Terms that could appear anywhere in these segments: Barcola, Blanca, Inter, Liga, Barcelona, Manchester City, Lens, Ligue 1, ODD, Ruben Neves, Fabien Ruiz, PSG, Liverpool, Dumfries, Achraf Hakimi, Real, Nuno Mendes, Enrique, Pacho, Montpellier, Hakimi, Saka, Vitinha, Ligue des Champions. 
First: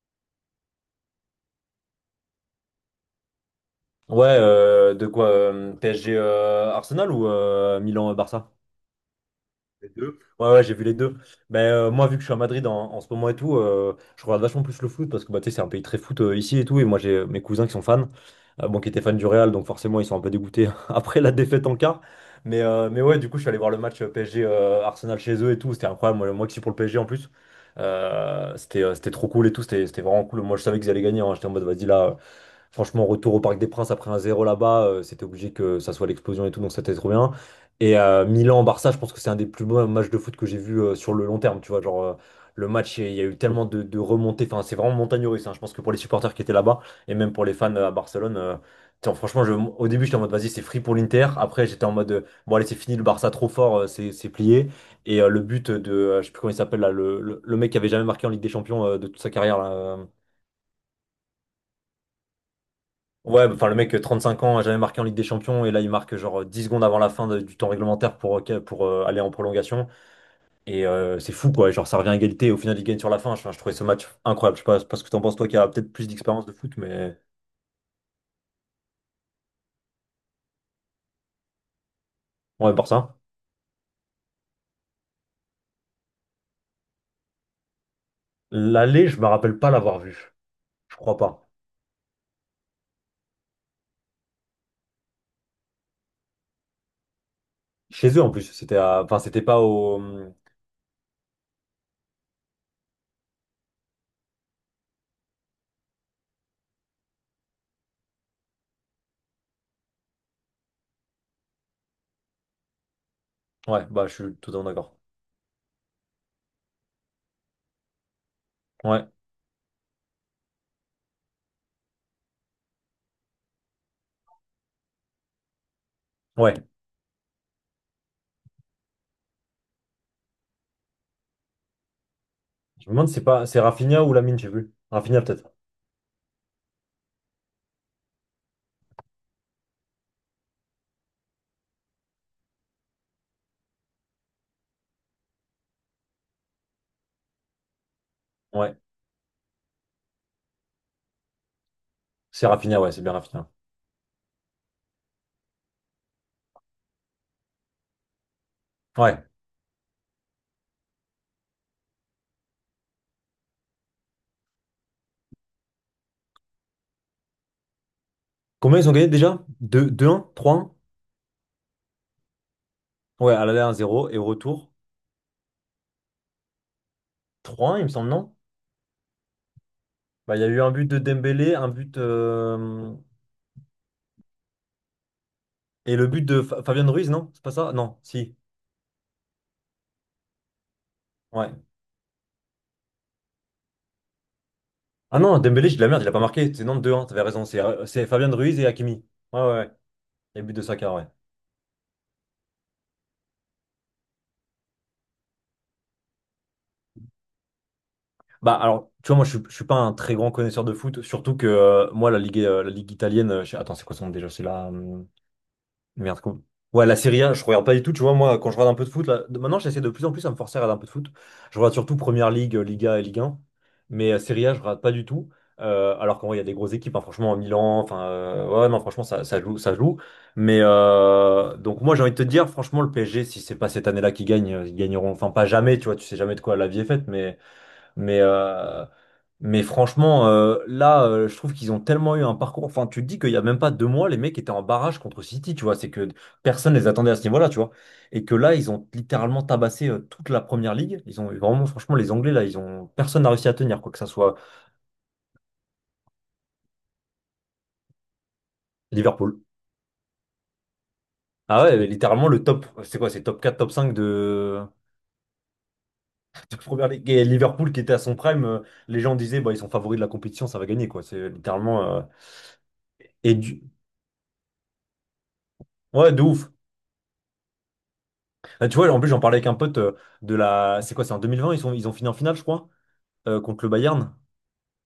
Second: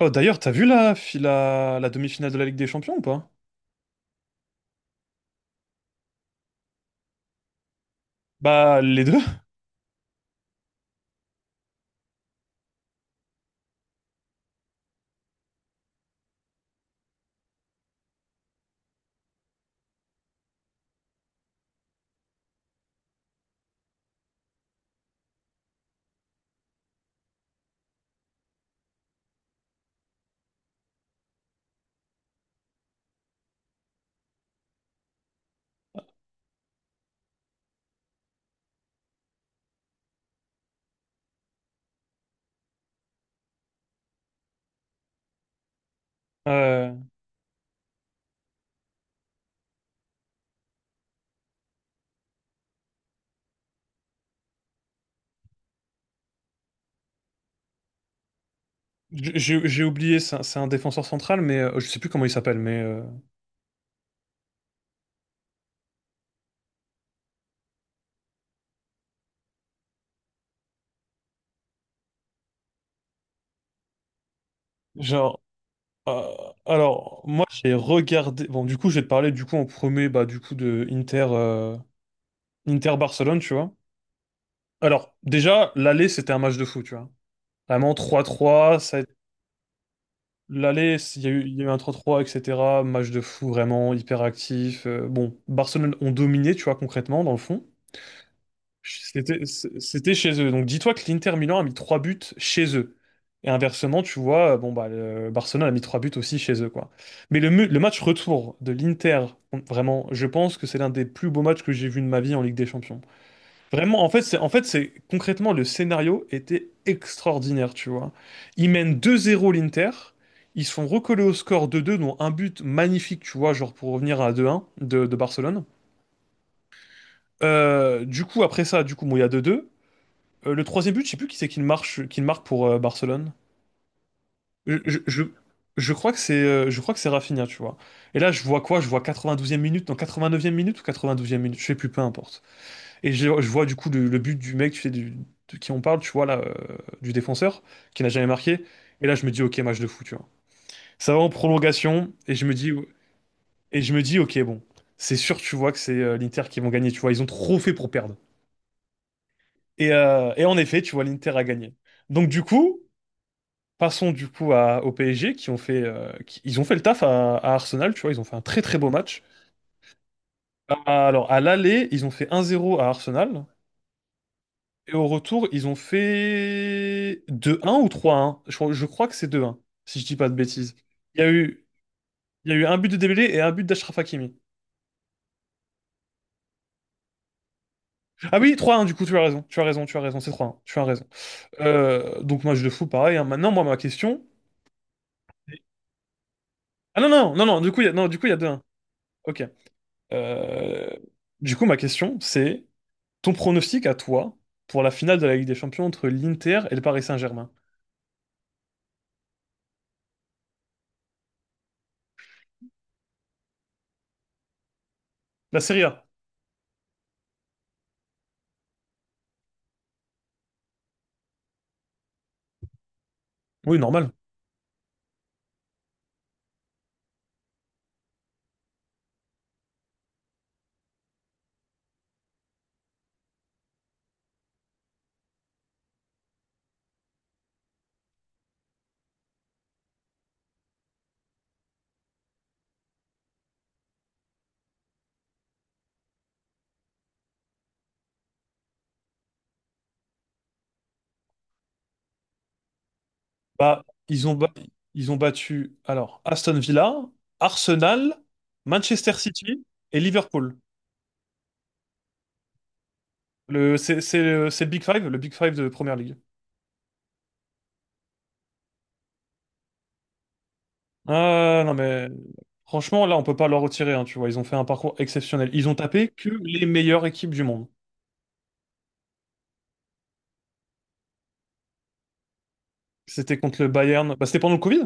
Oh, d'ailleurs, t'as vu la demi-finale de la Ligue des Champions ou pas? Ouais, de quoi, PSG, Arsenal ou Milan, Barça? Bah, les deux. Ouais, ouais, j'ai vu les deux. Mais moi, vu que je suis à Madrid en ce moment et tout, je regarde vachement plus le foot parce que bah, tu sais, c'est un pays très foot ici et tout. Et moi, j'ai mes cousins qui sont fans, bon, qui étaient fans du Real, donc forcément, ils sont un peu dégoûtés après la défaite en quart. Mais ouais, du coup, je suis allé voir le match PSG, Arsenal chez eux et tout. C'était incroyable. Moi qui suis pour le PSG en plus, c'était trop cool et tout. C'était vraiment cool. Moi, je savais qu'ils allaient gagner, hein. J'étais en mode, vas-y là. Franchement, retour au Parc des Princes après un zéro là-bas, c'était obligé que ça soit l'explosion et tout, donc c'était trop bien. Et Milan-Barça, je pense que c'est un des plus beaux matchs de foot que j'ai vu sur le long terme, tu vois. Genre, le match, il y a eu tellement de remontées, enfin, c'est vraiment montagne russe, hein. Je pense que pour les supporters qui étaient là-bas Euh, et même pour les fans à Barcelone, tiens, franchement, au début, j'étais en mode, vas-y, c'est free pour l'Inter. Après, j'étais en mode, bon, allez, c'est fini, le Barça trop fort, c'est plié. Et le but de, je sais plus comment il s'appelle là, le mec qui avait jamais marqué en Ligue des Champions de toute sa j- carrière j'ai là. j'ai oublié, c'est un défenseur central, mais je sais plus comment il s'appelle, mais Ouais, enfin le mec, 35 ans, a jamais marqué en Ligue des Champions, et là il marque genre 10 secondes avant la fin du temps réglementaire pour aller en prolongation. Et c'est fou quoi, genre ça revient à égalité, et au final il gagne sur la fin. Enfin, je trouvais ce match incroyable. Je sais pas, parce que t'en penses genre. toi qui a peut-être plus euh, d'expérience de foot, mais alors, moi, j'ai regardé. Bon, du coup, je vais te parler du coup en premier, bah, du coup, de Inter, ouais, par ça. Inter-Barcelone, tu vois. Alors, déjà, l'aller, c'était un match de fou, tu vois. Vraiment trois trois ça a L'aller, été- je me rappelle pas l'avoir vu. L'aller, Je crois il y a eu, pas. il y a eu un trois 3 etc. Match de fou, vraiment hyper actif. Bon, Barcelone ont dominé, tu vois, concrètement, dans le fond. Chez eux en plus, c'était à... enfin C'était c'était pas au. c'était chez eux. Donc dis-toi que l'Inter Milan a mis trois buts chez eux. Et inversement, tu vois, bon bah le Barcelone a mis trois buts aussi chez eux, quoi. Mais le match retour de l'Inter, vraiment, je pense que c'est l'un des plus beaux matchs que j'ai vu de ma vie en Ligue des Champions. Ouais, Vraiment, bah en je fait, suis c'est en fait totalement c'est d'accord. concrètement le scénario était extraordinaire, tu vois. Ils mènent Ouais, deux zéro l'Inter, ils se font recoller au score 2 deux, dont un but magnifique, tu vois, genre pour revenir à deux un de Barcelone. ouais. Du coup, après ça, du coup, bon, il y a 2-2. Le troisième but, je sais plus qui c'est qui le marque pour Je me demande si c'est Barcelone. pas c'est Rafinha ou Lamine, j'ai vu. Je, je, je- Rafinha peut-être. je crois que c'est je crois que c'est Rafinha, tu vois. Et là, je vois quoi? Je vois 92e minute, non, 89e minute ou 92e minute, je sais plus, peu importe. Je vois du coup le but du mec, tu sais, de qui on parle, tu vois là, du défenseur, qui n'a jamais marqué. Ouais, Et là, je me dis, ok, match de fou, tu vois. Ça va en prolongation, et je c'est me dis, Rafinha, ouais, c'est bien Rafinha. et je me dis, ok, bon, c'est sûr, tu vois que c'est l'Inter qui vont gagner, tu vois. Ils ont trop fait pour perdre. Ouais. Et en effet, tu vois, l'Inter a gagné. Donc du coup. Passons du coup au PSG qui ont fait, ils ont fait le taf à Arsenal, tu vois, ils ont fait un très très Combien ils beau ont gagné match. déjà? 2, 2-1? 3-1? Alors à l'aller, ils ont fait un zéro à Ouais, Arsenal à l'aller 1 zéro et au retour et au retour, ils ont fait deux trois un 1 il ou me semble, trois non? un. Je crois que c'est deux un si je dis pas de Bah, il y a eu un bêtises. but de Il y a Dembélé, eu, un but il y a eu un but de Dembélé et un but d'Achraf Hakimi. et le but de Fabian Ruiz, non? C'est pas ça? Non, si. Ah oui, trois un du coup, tu as raison, tu as raison, tu as raison, c'est trois un, tu as raison. Ouais. Donc match de fou, pareil, hein. Maintenant, moi ma question. Ah non, Dembélé, j'ai de la merde, il a pas marqué. C'est non deux Ah 1 non t'avais non raison. non non, du coup il y a, C'est non du coup il Fabian y a deux Ruiz un. et Hakimi. Ouais, Ok. ouais, ouais. Et but de Euh, Saka, ouais. du coup ma question c'est: ton pronostic à toi pour la finale de la Ligue des Champions entre l'Inter et le Paris Saint-Germain? Bah alors, tu vois, moi je suis pas un très grand connaisseur de foot, surtout que moi la ligue italienne, attends, c'est quoi son nom déjà? C'est là. La Serie A. Merde, com- Ouais, la Serie A, je regarde pas du tout. Tu vois, moi, quand je regarde un peu de foot, maintenant, j'essaie de plus en plus à me forcer à regarder un peu de foot. Je regarde surtout Première Ligue, Liga et Ligue 1. Oui, normal. Mais Serie A, je regarde pas du tout. Alors qu'en vrai, il y a des grosses équipes, hein, franchement, Milan. Enfin, ouais, non, franchement, ça joue, ça joue. Mais donc, moi, j'ai envie de te dire, franchement, le PSG, si c'est pas cette année-là qu'ils gagnent, ils gagneront. Enfin, pas jamais, tu vois, tu sais jamais de quoi la vie est faite. Mais, euh, mais franchement, je trouve qu'ils ont tellement eu un parcours. Enfin, tu te dis qu'il n'y a même pas deux mois, les mecs étaient en barrage contre City, tu vois. C'est que personne les attendait à ce niveau-là, tu vois. Et que là, ils ont littéralement tabassé toute la première ligue. Ils ont vraiment, franchement, les Anglais, là, ils ont personne n'a réussi à tenir, Bah, quoi que ça ils ont soit ba- Ils ont battu alors Aston Villa, Arsenal, Manchester Liverpool. City et Liverpool. Ah ouais, mais littéralement le top, c'est quoi, c'est top 4, top Le 5 c'est le Big Five de Première Ligue. de première ligue. Et Liverpool qui était à son prime, les gens disaient, bah, ils sont favoris de la compétition, ça va gagner, quoi. C'est Ah non littéralement. Mais franchement là on Et peut pas leur du... retirer hein, tu vois, ils ont fait un parcours exceptionnel. Ils ont tapé Ouais, de que ouf. les meilleures équipes du monde. Ah, tu vois, en plus, j'en parlais avec un pote de la. C'est quoi, c'est en 2020, ils sont... ils ont fini en finale, je crois, C'était contre contre le le Bayern. Bayern. Bah, c'était pendant le Covid?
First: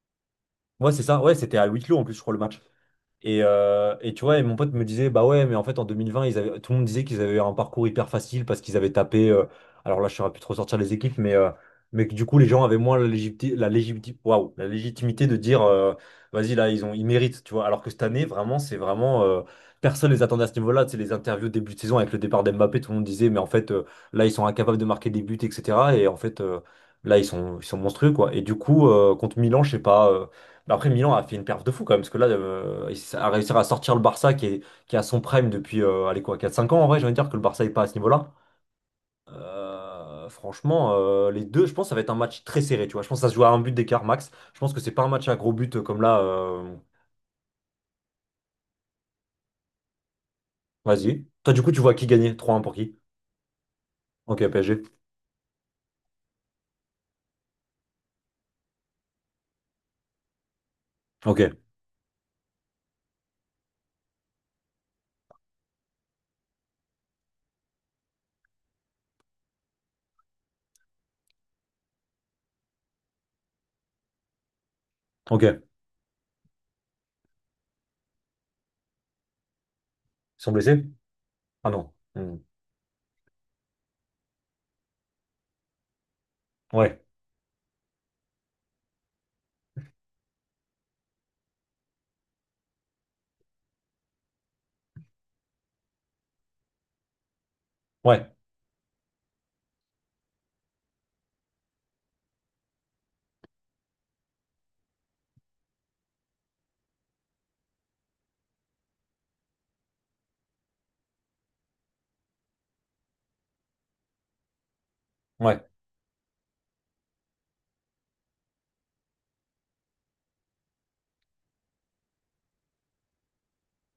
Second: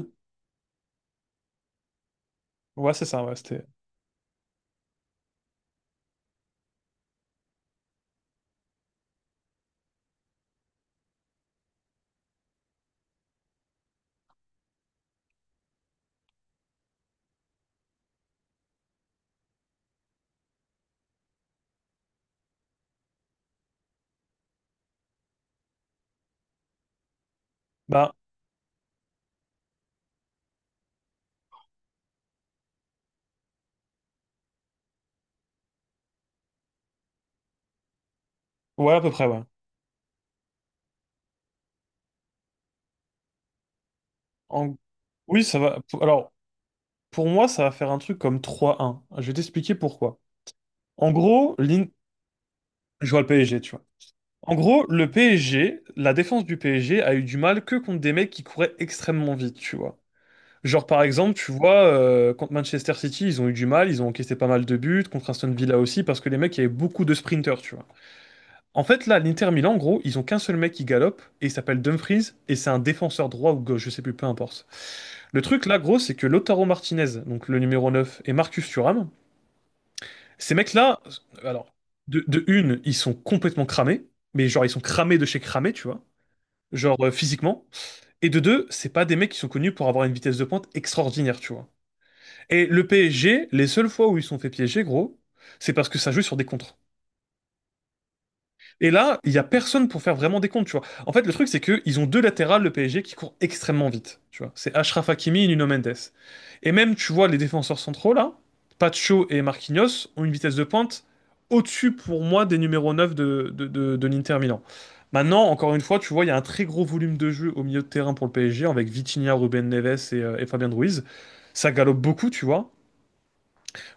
Ouais, c'est ça. Ouais, c'était à huis clos en plus, je crois, le match. Ouais, c'est ça, ouais, Et, c'était. euh, et tu vois, et mon pote me disait, bah ouais, mais en fait en 2020, ils avaient, tout le monde disait qu'ils avaient eu un parcours hyper facile parce qu'ils avaient tapé, alors là je saurais plus trop sortir les équipes, mais mais que du coup les gens avaient moins la légitimité, la légitimité de dire, vas-y là, ils ont, ils méritent, tu vois. Alors que cette année, vraiment, c'est vraiment, personne les attendait à ce niveau-là. Tu sais, les interviews début de saison avec le départ d'Mbappé, tout le monde disait, mais en fait là, ils sont incapables de marquer des buts, etc. Et en fait, là, ils sont monstrueux, Bah quoi. Et du coup, contre Milan, je sais pas. Mais après, Milan a fait une perf de fou quand même, parce que là, il a réussi à sortir le Barça qui est à son prime depuis allez, quoi, quatre cinq ans en vrai, j'ai envie de dire que le Barça n'est pas à ce niveau-là. ouais, à peu près, ouais. Franchement, les deux, je pense que ça va être un match très serré, tu vois. Je pense que ça se joue à un but d'écart max. Je pense En- que c'est pas un match à Oui, gros ça but va. Comme là. Alors, pour moi, ça va faire un truc comme 3-1. Je vais t'expliquer pourquoi. En Vas-y. Toi, gros, du coup, tu l'In- vois qui gagner? Trois un pour qui? je vois le PSG, tu vois. Ok, En gros, PSG. le PSG, la défense du PSG a eu du mal que contre des mecs qui couraient extrêmement vite, tu vois. Genre, par exemple, tu Ok, vois, contre Manchester City, ils ont eu du mal, ils ont encaissé pas mal de buts, contre Aston Villa aussi, parce que les mecs, il y avait beaucoup de sprinters, tu vois. En fait, là, l'Inter Milan, en gros, ils ont qu'un seul mec qui galope, et il s'appelle Dumfries, et c'est un défenseur droit ou gauche, je sais plus, peu importe. Le ok. Ils truc, là, gros, c'est que Lautaro Martinez, donc le numéro 9, et Marcus Thuram, sont ces blessés? mecs-là, Ah alors, non. Hmm. de une, ils sont complètement cramés, mais genre, ils sont cramés de chez cramés, tu vois, genre Ouais, physiquement. Et de deux, c'est pas des mecs qui sont connus pour avoir une vitesse de pointe extraordinaire, tu vois. Et le PSG, les seules fois où ils se sont fait piéger, gros, c'est parce que ça joue sur des contres. ouais, Et là, il y a personne pour faire vraiment des comptes, tu vois. En fait, le truc, c'est que ils ont deux latérales, le PSG, qui courent extrêmement vite, tu vois. C'est Achraf Hakimi et Nuno Mendes. Et même, tu vois, les défenseurs centraux, là, Pacho et Marquinhos, ont une vitesse de pointe au-dessus, pour moi, des numéros 9 de l'Inter Milan. Maintenant, ouais, encore une fois, tu vois, il y a un très gros volume de jeu au milieu de terrain pour le PSG, avec Vitinha, Ruben Neves et Fabien Ruiz. Ça galope beaucoup, tu vois.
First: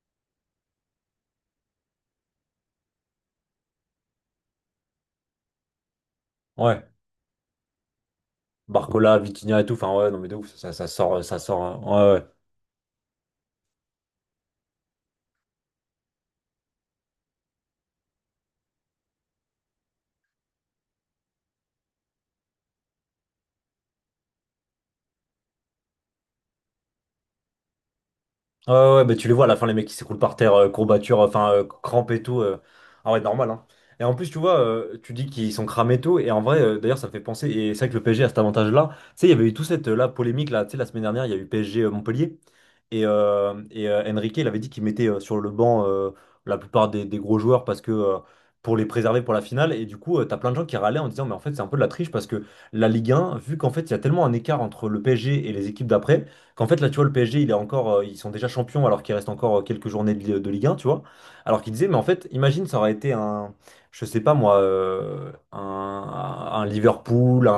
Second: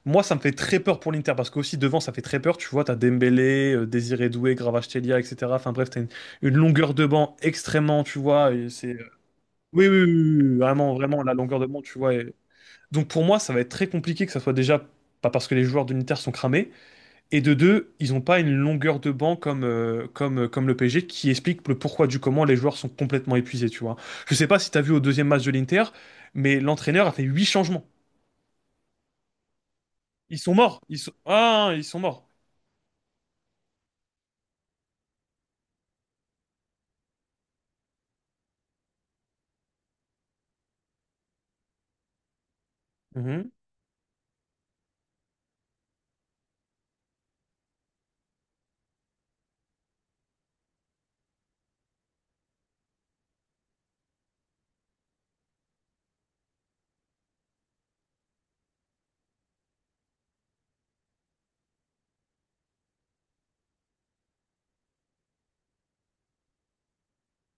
Moi, ça me fait très peur pour l'Inter parce que aussi devant, ça fait très peur. Tu vois, t'as Dembélé, Désiré Doué, Kvaratskhelia, etc. Enfin bref, une ouais. longueur de banc extrêmement, tu vois, et c'est... Barcola, Vitinha et tout, oui, oui, enfin oui, ouais, non mais de oui, ouf, oui, ça vraiment, vraiment sort, la ça longueur de banc, sort. tu vois. Ouais, ouais. Et... donc pour moi, ça va être très compliqué que ça soit déjà pas parce que les joueurs de l'Inter sont cramés et de deux, ils ont pas une longueur de banc comme le PSG, qui explique le pourquoi du comment les joueurs sont complètement épuisés, tu vois. Je sais pas si t'as vu au deuxième match de l'Inter, mais l'entraîneur a fait huit changements. Ouais, ouais, mais tu les vois à la fin, les mecs qui s'écroulent par Ils sont terre, morts. Ils sont, courbature, enfin, ah, ils sont crampe et morts. tout. Ah ouais, normal, hein. Et en plus, tu vois, tu dis qu'ils sont cramés et tout, et en vrai, d'ailleurs, ça me fait penser, et c'est vrai que le PSG a cet avantage-là. Tu sais, il y avait eu toute cette là, polémique, là, tu sais, la semaine dernière, il y a eu PSG Montpellier, et, Mhm. euh, et euh, Enrique, il avait dit qu'il mettait sur le banc la plupart des gros joueurs parce que. Pour les préserver pour la finale et du coup t'as plein de gens qui râlaient en disant mais en fait c'est un peu de la triche parce que la Ligue 1 vu qu'en fait il y a tellement un écart entre le PSG et les équipes d'après qu'en fait, là, tu vois, le PSG, il est encore, ils sont déjà champions alors qu'il reste encore quelques journées de, de Ligue 1, tu vois. Alors qu'il disait, mais en fait, imagine, ça aurait été un, je sais pas moi, un Liverpool,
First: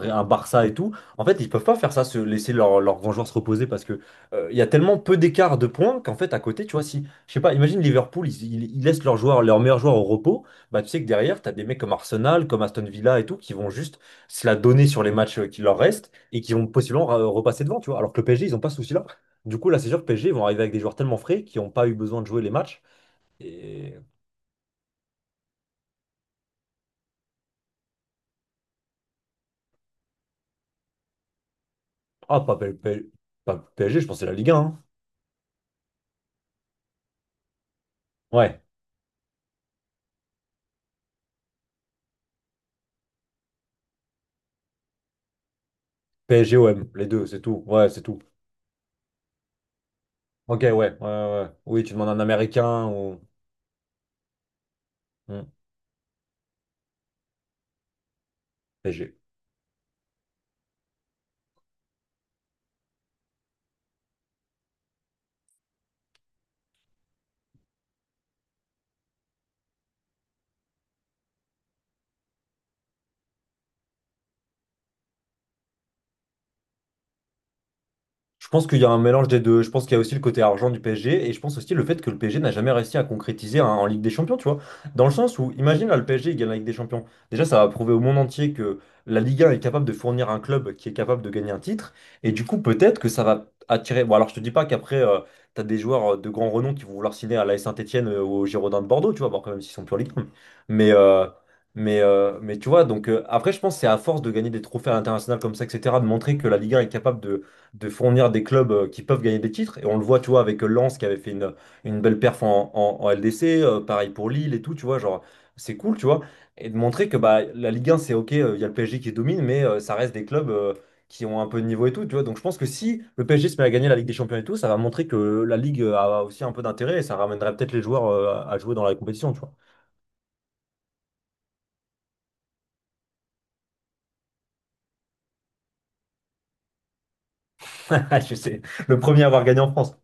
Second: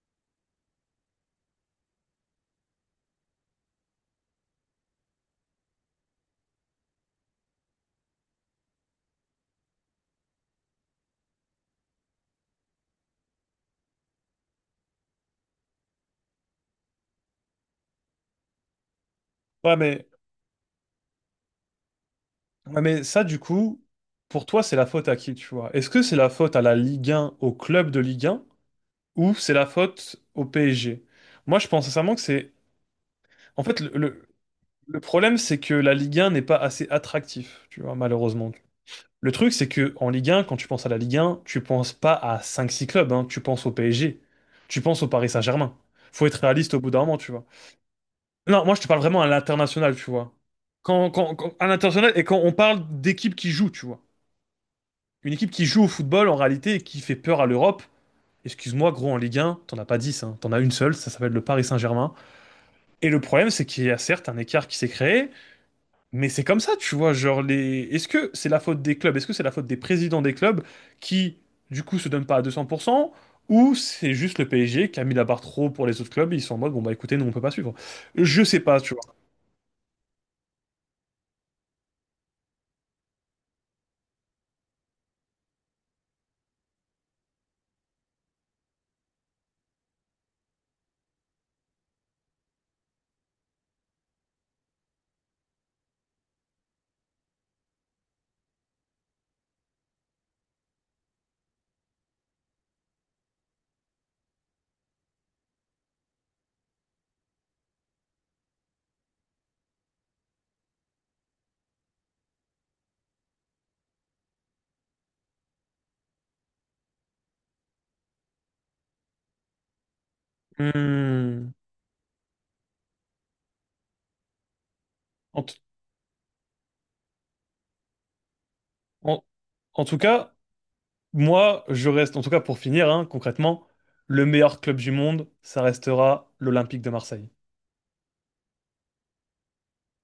un Barça et tout. En fait, ils peuvent pas faire ça, se laisser leurs grands joueurs se reposer parce que il y a tellement peu d'écart de points qu'en fait, à côté, tu vois, si, je sais pas, imagine Liverpool, ils laissent leurs joueurs, leurs meilleurs joueurs au repos, bah tu sais que derrière, t'as des mecs comme Arsenal, comme Aston Villa et tout qui vont juste se la donner sur les matchs qui leur restent et qui vont possiblement repasser devant, tu vois. Alors que le PSG, ils n'ont pas ce souci-là. Du coup, Ouais, là, c'est sûr que mais, PSG, ils vont arriver avec des joueurs tellement frais qui n'ont pas eu besoin de jouer les ouais, matchs. mais ça, du coup, Et... pour toi, c'est la faute à qui, tu vois? Est-ce que c'est la faute à la Ligue 1, au club de Ligue 1, ou c'est la faute au PSG? Moi, je pense sincèrement que Ah, c'est... pas, P- P- pas en fait, PSG, je pensais la Ligue 1, hein. le problème, c'est que la Ligue 1 n'est pas assez attractif, tu vois, malheureusement. Ouais, Le truc, c'est que en Ligue 1, quand tu penses à la Ligue 1, tu penses pas à cinq six clubs, hein, tu penses au PSG, tu penses au Paris Saint-Germain. Faut être réaliste au bout PSG-OM, d'un les moment, deux, tu c'est vois. tout. Ouais, c'est tout. Non, moi, je te parle vraiment à l'international, tu vois. Ok, ouais, ouais, ouais, ouais. À Oui, tu demandes l'international, un et quand on parle Américain ou... d'équipes qui jouent, tu vois. Une Hmm, équipe qui joue au football en réalité et qui fait peur à l'Europe. Excuse-moi, gros, PSG. en Ligue 1, t'en as pas 10, hein. T'en as une seule, ça s'appelle le Paris Saint-Germain. Et le problème, c'est qu'il y a certes un écart qui s'est créé, mais c'est comme ça, tu vois. Genre, les... est-ce que c'est la faute des clubs? Est-ce que c'est la faute des présidents des clubs qui, du coup, se donnent pas à 200%? Ou c'est juste le PSG qui a mis la barre trop haut pour les autres clubs et ils sont en mode, bon, bah écoutez, nous, on peut pas suivre? Je Je sais pense qu'il pas, y a tu un vois. mélange des deux. Je pense qu'il y a aussi le côté argent du PSG et je pense aussi le fait que le PSG n'a jamais réussi à concrétiser en Ligue des Champions, tu vois. Dans le sens où, imagine là, le PSG il gagne la Ligue des Champions. Déjà, ça va prouver au monde entier que la Ligue 1 est capable de fournir un club qui est capable de gagner un titre. Et du coup, peut-être que ça va attirer. Bon, alors je te dis pas qu'après, tu as des joueurs de grand renom qui vont vouloir signer à l'AS Saint-Étienne ou au Girondin de Bordeaux, tu vois, bon, quand même s'ils sont plus en Ligue 1. Mais, euh, mais tu vois, donc après, je pense que c'est à force de gagner des trophées à l'international comme ça, etc., de montrer que la Ligue 1 est capable de fournir des clubs qui peuvent gagner des titres. Et on le voit, tu vois, avec Lens qui avait fait une belle perf en LDC, pareil pour Lille et tout, tu vois, genre, c'est cool, tu vois. Et de montrer que bah, la Ligue 1, c'est OK, il y a le PSG qui domine, mais ça reste des clubs qui ont un Hmm. peu de niveau et tout, tu vois. Donc je pense que si le PSG se met à gagner la Ligue des Champions et tout, ça va montrer que En, t- la Ligue a aussi un peu d'intérêt et ça ramènerait peut-être les joueurs à jouer dans la en- compétition, tu vois. En tout cas, moi, je reste, en tout cas pour finir, hein, concrètement, le meilleur club du monde, ça restera l'Olympique de Marseille. Je sais, le premier à avoir gagné en France.